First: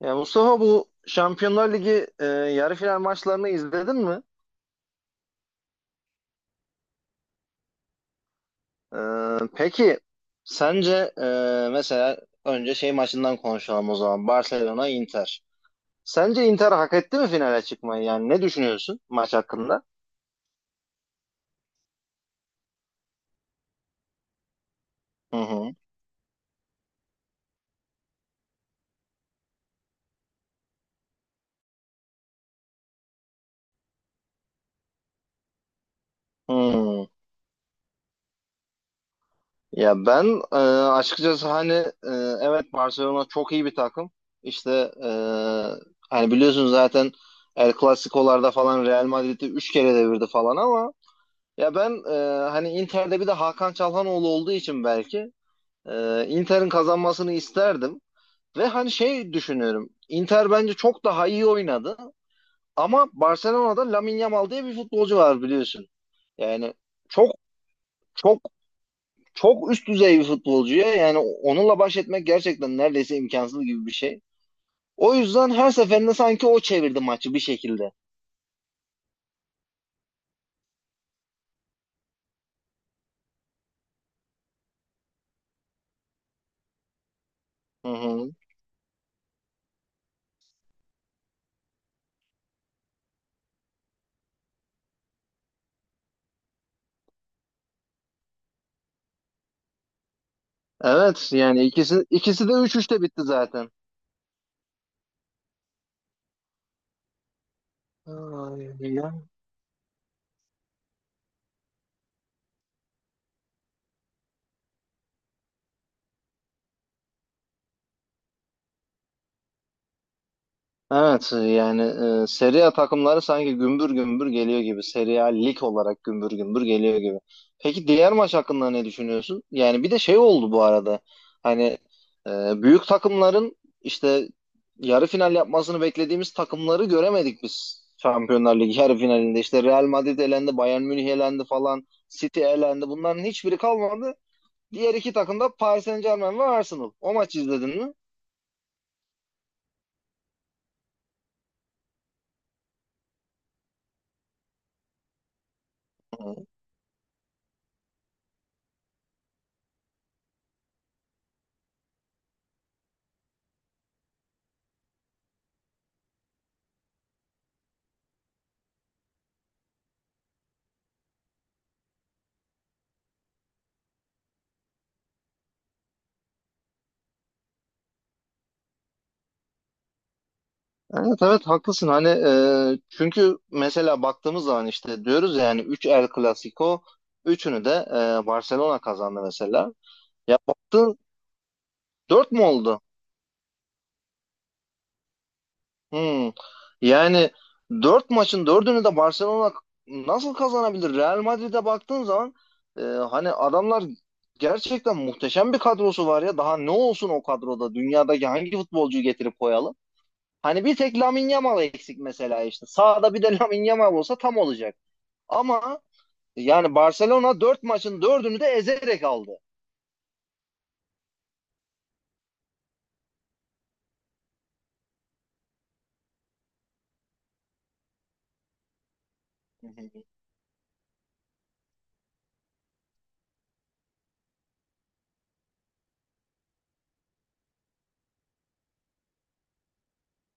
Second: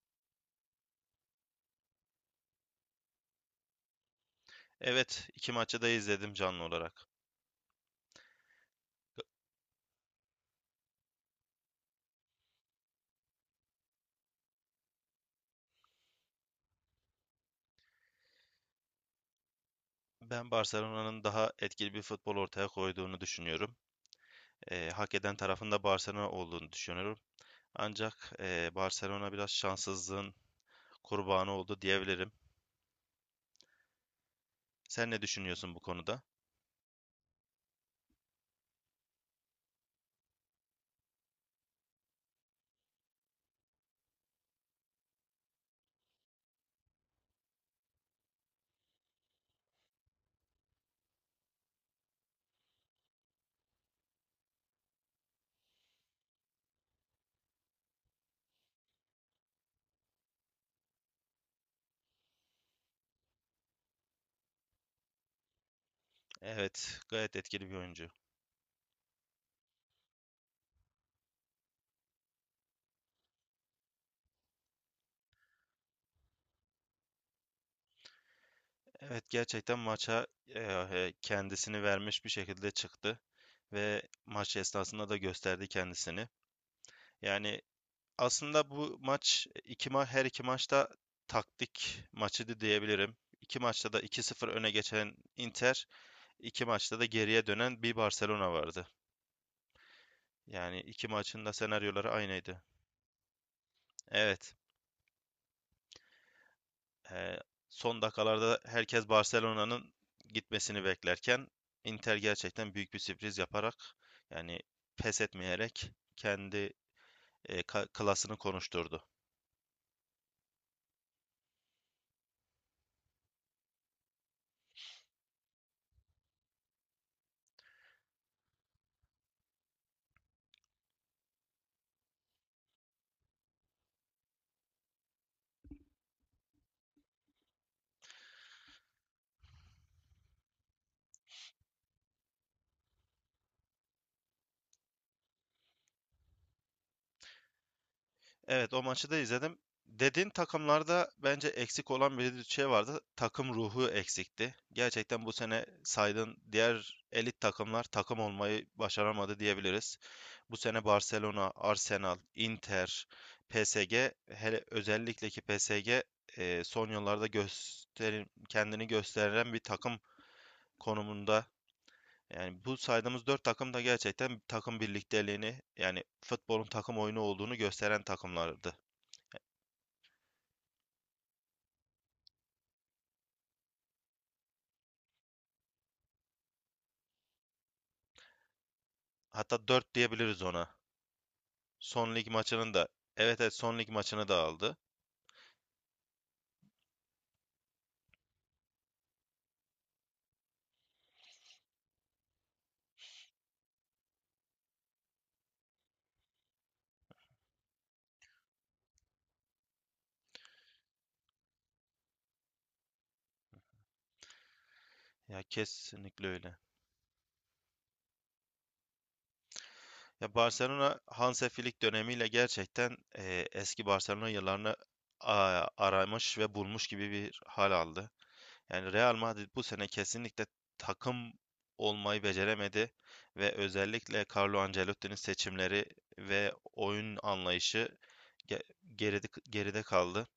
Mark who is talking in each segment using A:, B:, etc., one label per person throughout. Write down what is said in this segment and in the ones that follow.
A: Ya Mustafa, bu Şampiyonlar Ligi yarı final maçlarını izledin mi?
B: Evet, iki maçı da izledim canlı olarak.
A: E, peki sence, mesela önce şey maçından konuşalım o zaman. Barcelona Inter. Sence Inter hak etti mi finale çıkmayı? Yani ne düşünüyorsun maç hakkında?
B: Ben Barcelona'nın daha etkili bir futbol ortaya koyduğunu düşünüyorum. Hak eden
A: Hı hı.
B: tarafında Barcelona olduğunu düşünüyorum. Ancak Barcelona biraz şanssızlığın kurbanı oldu diyebilirim. Sen ne düşünüyorsun bu konuda?
A: Hmm. Ya ben, açıkçası hani, evet Barcelona çok iyi bir takım. İşte, e, hani biliyorsunuz zaten El Clasico'larda falan Real Madrid'i 3 kere devirdi falan ama ya ben, hani Inter'de bir de Hakan Çalhanoğlu olduğu için belki Inter'in kazanmasını isterdim. Ve hani şey düşünüyorum. Inter bence çok daha iyi oynadı. Ama Barcelona'da Lamine Yamal diye bir futbolcu var biliyorsun. Yani
B: Evet,
A: çok
B: gayet etkili bir oyuncu.
A: çok çok üst düzey bir futbolcu ya. Yani onunla baş etmek gerçekten neredeyse imkansız gibi bir şey. O yüzden her seferinde sanki o çevirdi maçı bir şekilde.
B: Evet, gerçekten maça kendisini vermiş bir şekilde çıktı ve maç esnasında da gösterdi kendisini. Yani
A: Hı hı.
B: aslında bu maç iki ma her iki maçta taktik maçıydı diyebilirim. İki maçta da iki sıfır öne geçen Inter, iki maçta da geriye dönen bir Barcelona vardı. Yani iki
A: Evet
B: maçın da
A: yani ikisi
B: senaryoları
A: ikisi de
B: aynıydı.
A: 3-3'te bitti zaten.
B: Evet, eee, son dakikalarda
A: Ay,
B: herkes
A: ya.
B: Barcelona'nın gitmesini beklerken Inter gerçekten büyük bir sürpriz yaparak yani pes etmeyerek kendi klasını konuşturdu.
A: Evet yani, Serie A takımları sanki gümbür gümbür geliyor gibi. Serie A lig olarak gümbür gümbür geliyor gibi. Peki diğer maç hakkında ne düşünüyorsun? Yani bir de şey oldu bu arada. Hani, büyük takımların işte yarı final yapmasını beklediğimiz takımları göremedik biz. Şampiyonlar Ligi yarı finalinde işte Real Madrid elendi, Bayern Münih elendi falan, City elendi. Bunların hiçbiri kalmadı. Diğer iki takım da Paris Saint-Germain ve Arsenal. O maçı izledin mi?
B: Evet, o maçı da izledim. Dediğin takımlarda bence eksik olan bir şey vardı. Takım ruhu eksikti. Gerçekten bu sene saydığın diğer elit takımlar takım olmayı başaramadı diyebiliriz. Bu sene Barcelona, Arsenal, Inter, PSG, hele özellikle ki PSG son yıllarda gösterim, kendini gösteren bir takım konumunda. Yani bu saydığımız dört takım da gerçekten takım birlikteliğini yani futbolun takım oyunu olduğunu gösteren takımlardı.
A: Evet evet, haklısın hani, çünkü mesela baktığımız zaman işte diyoruz ya, yani 3 El Clasico, üçünü de Barcelona kazandı
B: Hatta
A: mesela.
B: 4
A: Ya
B: diyebiliriz ona.
A: baktın,
B: Son lig
A: 4 mü
B: maçının
A: oldu?
B: da. Evet, evet, son lig maçını da aldı.
A: Hmm. Yani 4 maçın dördünü de Barcelona nasıl kazanabilir? Real Madrid'e baktığın zaman, hani adamlar gerçekten muhteşem bir kadrosu var ya, daha ne olsun o kadroda, dünyadaki hangi futbolcuyu getirip koyalım? Hani bir tek Lamine Yamal eksik mesela işte. Sağda bir de Lamine Yamal olsa tam olacak.
B: Ya
A: Ama
B: kesinlikle öyle.
A: yani Barcelona 4 maçın dördünü de ezerek aldı.
B: Ya Barcelona Hansi Flick dönemiyle gerçekten eski Barcelona yıllarını aramış ve bulmuş gibi bir hal aldı. Yani Real Madrid bu
A: Hı
B: sene
A: hı.
B: kesinlikle takım olmayı beceremedi ve özellikle Carlo Ancelotti'nin seçimleri ve oyun anlayışı ge- geride kaldı.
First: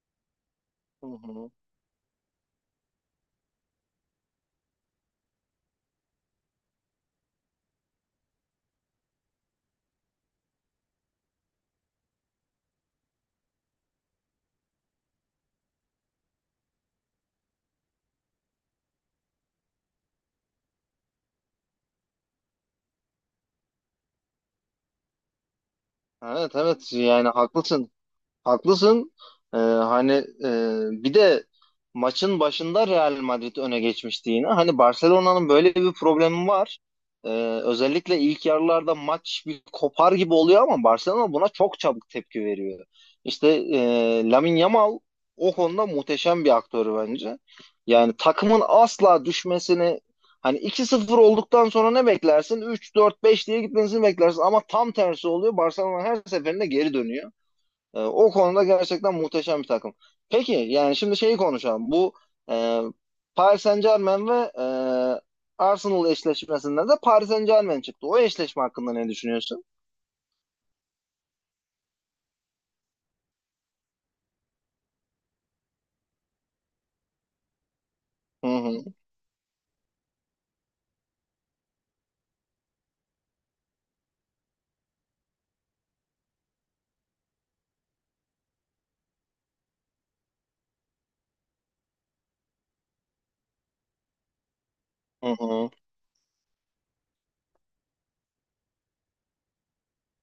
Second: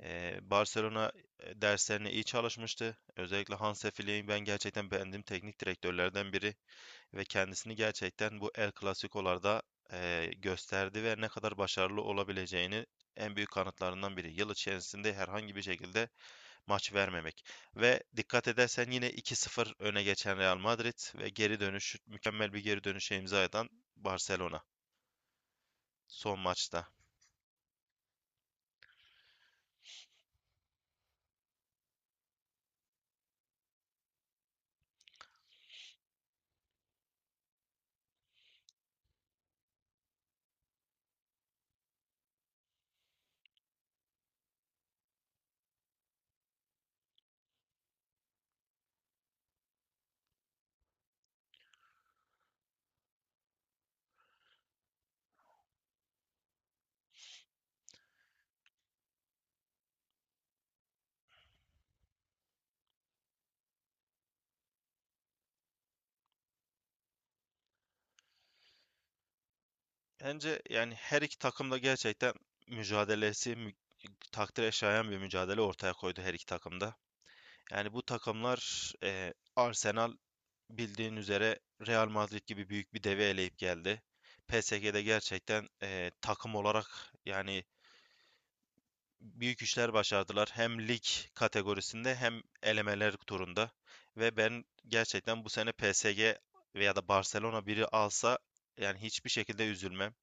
A: Hı
B: Barcelona
A: hı.
B: derslerine iyi çalışmıştı. Özellikle Hansi Flick'i ben gerçekten beğendiğim teknik direktörlerden biri ve kendisini gerçekten bu El Clasico'larda gösterdi ve ne kadar başarılı olabileceğini en büyük kanıtlarından biri. Yıl içerisinde herhangi bir şekilde maç vermemek. Ve dikkat edersen yine 2-0 öne geçen Real Madrid ve geri dönüş, mükemmel bir geri dönüşe imza atan Barcelona son
A: Evet
B: maçta.
A: evet yani haklısın. Haklısın. Hani, e, bir de maçın başında Real Madrid öne geçmişti yine. Hani Barcelona'nın böyle bir problemi var. Ee, Özellikle ilk yarılarda maç bir kopar gibi oluyor ama Barcelona buna çok çabuk tepki veriyor. İşte, Lamine Yamal o konuda muhteşem bir aktör bence. Yani takımın asla düşmesini, hani 2-0 olduktan sonra ne beklersin? Üç, dört, beş diye gitmesini beklersin ama tam tersi oluyor. Barcelona her seferinde geri dönüyor. O konuda gerçekten muhteşem bir takım. Peki yani şimdi şeyi konuşalım. Bu e, Paris Saint-Germain ve Arsenal eşleşmesinden de Paris Saint-Germain çıktı. O eşleşme hakkında ne düşünüyorsun?
B: Bence yani her iki takım da gerçekten mücadelesi mü- takdire şayan bir mücadele ortaya koydu her iki takımda. Yani bu
A: Hı hı,
B: takımlar Arsenal bildiğin üzere Real Madrid gibi büyük bir devi eleyip geldi. PSG'de gerçekten takım olarak yani büyük işler başardılar. Hem lig kategorisinde hem elemeler turunda. Ve ben
A: hı
B: gerçekten bu
A: hı,
B: sene PSG veya da Barcelona biri alsa yani hiçbir şekilde üzülmem.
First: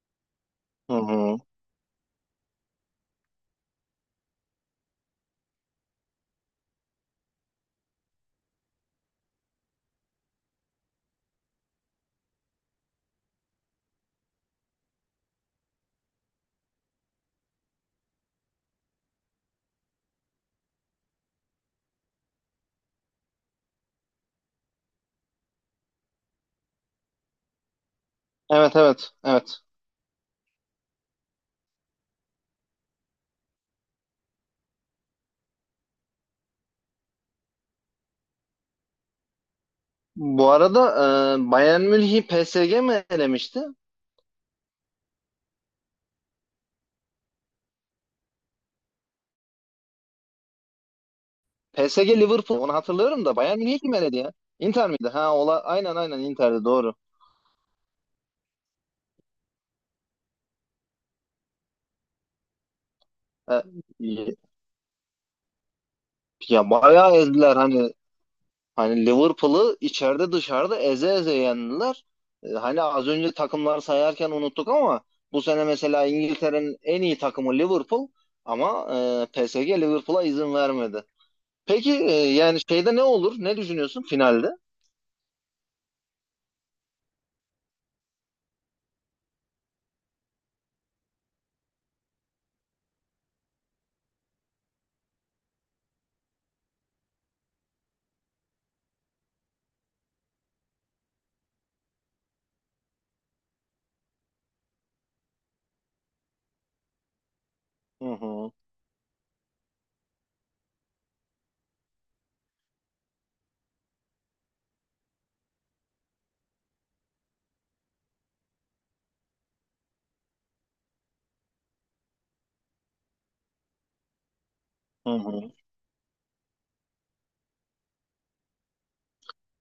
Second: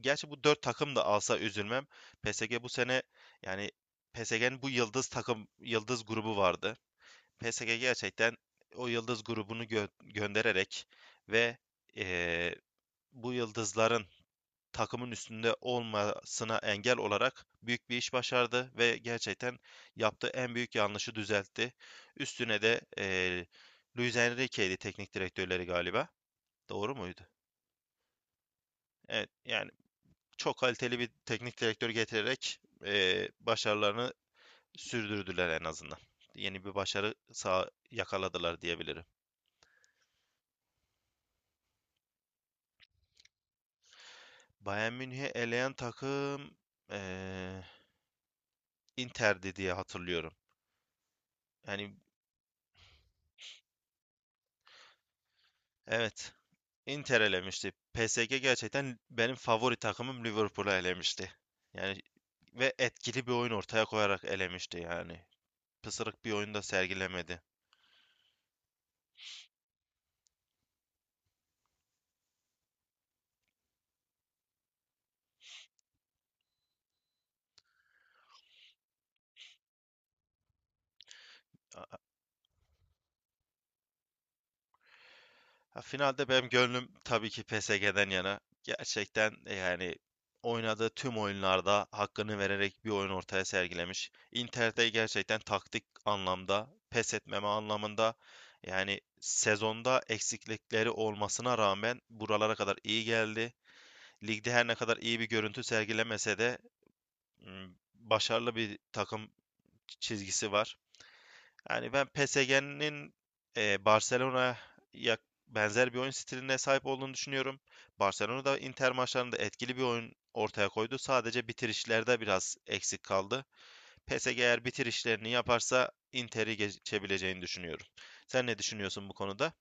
B: Gerçi bu dört
A: hı
B: takım da
A: hı.
B: alsa üzülmem. PSG bu sene yani PSG'nin bu yıldız takım yıldız grubu vardı. PSG gerçekten o yıldız grubunu göndererek ve eee, bu yıldızların takımın üstünde olmasına engel olarak büyük bir iş başardı ve gerçekten yaptığı en büyük yanlışı düzeltti. Üstüne de Luis Enrique'ydi teknik direktörleri galiba. Doğru muydu?
A: Evet evet
B: Evet,
A: evet.
B: yani çok kaliteli bir teknik direktör getirerek başarılarını sürdürdüler en azından. Yeni bir başarı sağ yakaladılar diyebilirim.
A: Bu arada, Bayern Münih'i PSG mi elemişti?
B: Bayern Münih'i eleyen takım eee Inter'di diye hatırlıyorum. Yani
A: PSG Liverpool, onu hatırlıyorum da Bayern Münih'i kim eledi ya? Inter miydi? Ha, ola aynen aynen
B: evet,
A: Inter'di, doğru.
B: Inter elemişti. PSG gerçekten benim favori takımım Liverpool'u elemişti. Yani ve etkili bir oyun
A: E,
B: ortaya koyarak elemişti yani. Pısırık bir oyunda
A: Ya bayağı
B: sergilemedi.
A: ezdiler hani Liverpool'ı içeride dışarıda eze eze yendiler. Hani az önce takımlar sayarken unuttuk ama bu sene mesela İngiltere'nin en iyi takımı Liverpool, ama PSG Liverpool'a izin vermedi. Peki yani şeyde ne olur? Ne düşünüyorsun finalde?
B: Ha, finalde benim gönlüm tabii ki PSG'den yana. Gerçekten yani oynadığı tüm oyunlarda hakkını vererek bir oyun ortaya sergilemiş. Inter'de gerçekten taktik anlamda, pes etmeme anlamında yani sezonda eksiklikleri olmasına rağmen buralara kadar iyi geldi. Ligde her ne kadar iyi bir görüntü sergilemese de m,
A: Hı hı.
B: başarılı bir takım çizgisi var. Yani ben PSG'nin Barcelona'ya benzer bir oyun stiline sahip olduğunu düşünüyorum. Barcelona da Inter maçlarında etkili bir oyun ortaya koydu. Sadece bitirişlerde biraz eksik kaldı. PSG eğer
A: Hı
B: bitirişlerini
A: hı.
B: yaparsa Inter'i geçebileceğini düşünüyorum. Sen ne düşünüyorsun bu konuda?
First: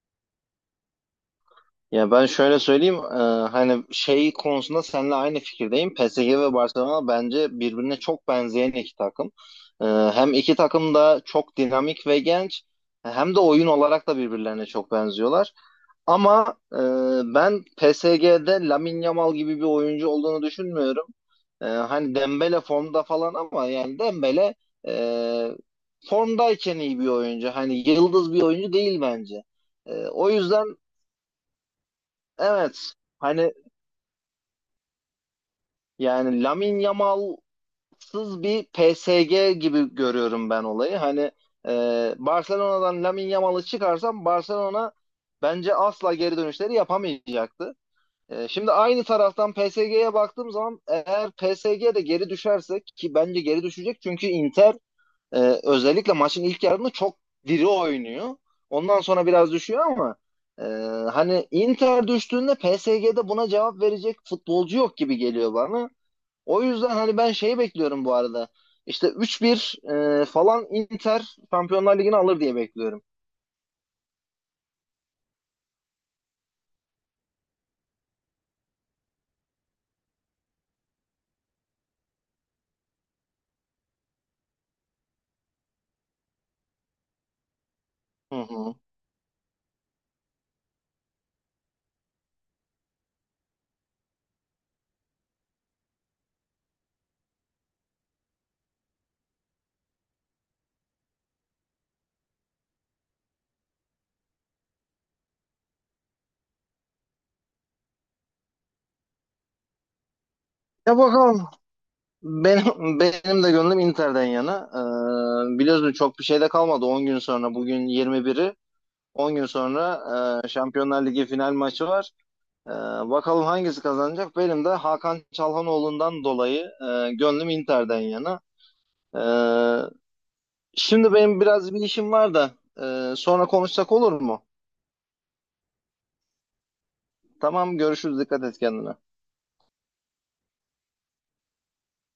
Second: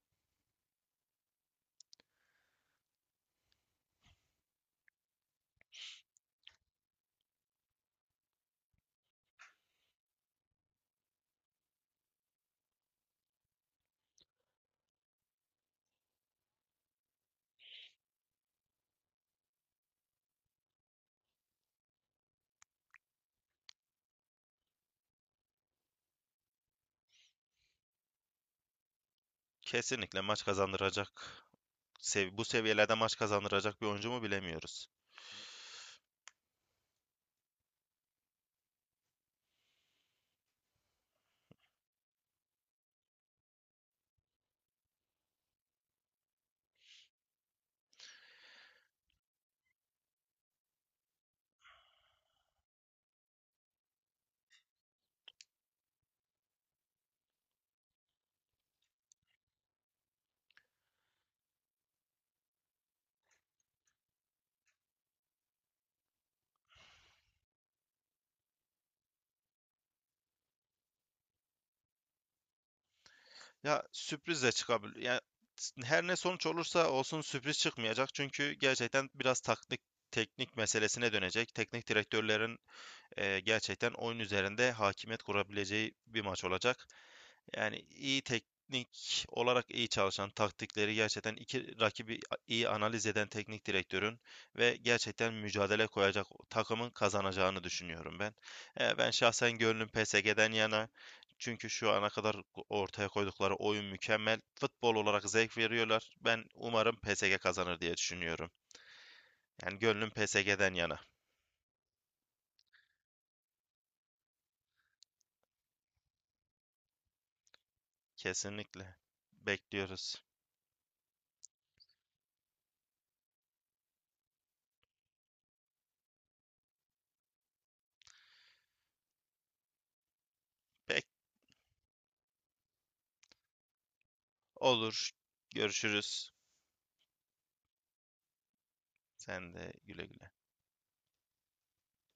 A: Ya ben şöyle söyleyeyim, hani şey konusunda seninle aynı fikirdeyim. PSG ve Barcelona bence birbirine çok benzeyen iki takım. Hem iki takım da çok dinamik ve genç, hem de oyun olarak da birbirlerine çok benziyorlar. Ama ben PSG'de Lamine Yamal gibi bir oyuncu olduğunu düşünmüyorum. Hani Dembele formda falan ama yani Dembele e, formdayken iyi bir oyuncu. Hani yıldız bir oyuncu değil bence.
B: Kesinlikle
A: O
B: maç
A: yüzden
B: kazandıracak. Bu
A: evet.
B: seviyelerde maç
A: Hani
B: kazandıracak bir oyuncu mu bilemiyoruz.
A: yani Lamine Yamal'sız bir PSG gibi görüyorum ben olayı. Hani, Barcelona'dan Lamine Yamal'ı çıkarsam Barcelona bence asla geri dönüşleri yapamayacaktı. Şimdi aynı taraftan PSG'ye baktığım zaman, eğer PSG de geri düşerse, ki bence geri düşecek, çünkü Inter e, özellikle maçın ilk yarısında çok diri oynuyor. Ondan sonra biraz düşüyor ama, e, hani Inter düştüğünde PSG'de buna cevap verecek futbolcu yok gibi geliyor bana. O yüzden hani ben şeyi bekliyorum bu arada. İşte 3-1 falan Inter Şampiyonlar Ligi'ni alır diye bekliyorum.
B: Ya sürpriz de çıkabilir. Yani her ne sonuç olursa olsun sürpriz çıkmayacak. Çünkü gerçekten biraz taktik teknik meselesine dönecek. Teknik direktörlerin gerçekten oyun üzerinde hakimiyet kurabileceği bir maç olacak. Yani iyi
A: Hı hı.
B: teknik olarak iyi çalışan, taktikleri gerçekten iki rakibi iyi analiz eden teknik direktörün ve gerçekten mücadele koyacak takımın kazanacağını düşünüyorum ben. E, ben şahsen gönlüm PSG'den yana. Çünkü şu ana kadar ortaya koydukları oyun mükemmel. Futbol olarak zevk veriyorlar. Ben umarım PSG kazanır diye düşünüyorum. Yani gönlüm PSG'den
A: Ya
B: yana.
A: bakalım. Benim de gönlüm Inter'den yana. Biliyorsun çok bir şey de kalmadı. 10 gün sonra, bugün 21'i.
B: Kesinlikle.
A: 10 gün sonra
B: Bekliyoruz.
A: Şampiyonlar Ligi final maçı var. Ee, Bakalım hangisi kazanacak? Benim de Hakan Çalhanoğlu'ndan dolayı gönlüm Inter'den yana. Ee,
B: Bek
A: Şimdi benim biraz bir işim var da sonra konuşsak olur mu?
B: olur. Görüşürüz.
A: Tamam, görüşürüz. Dikkat et kendine.
B: Sen de güle güle.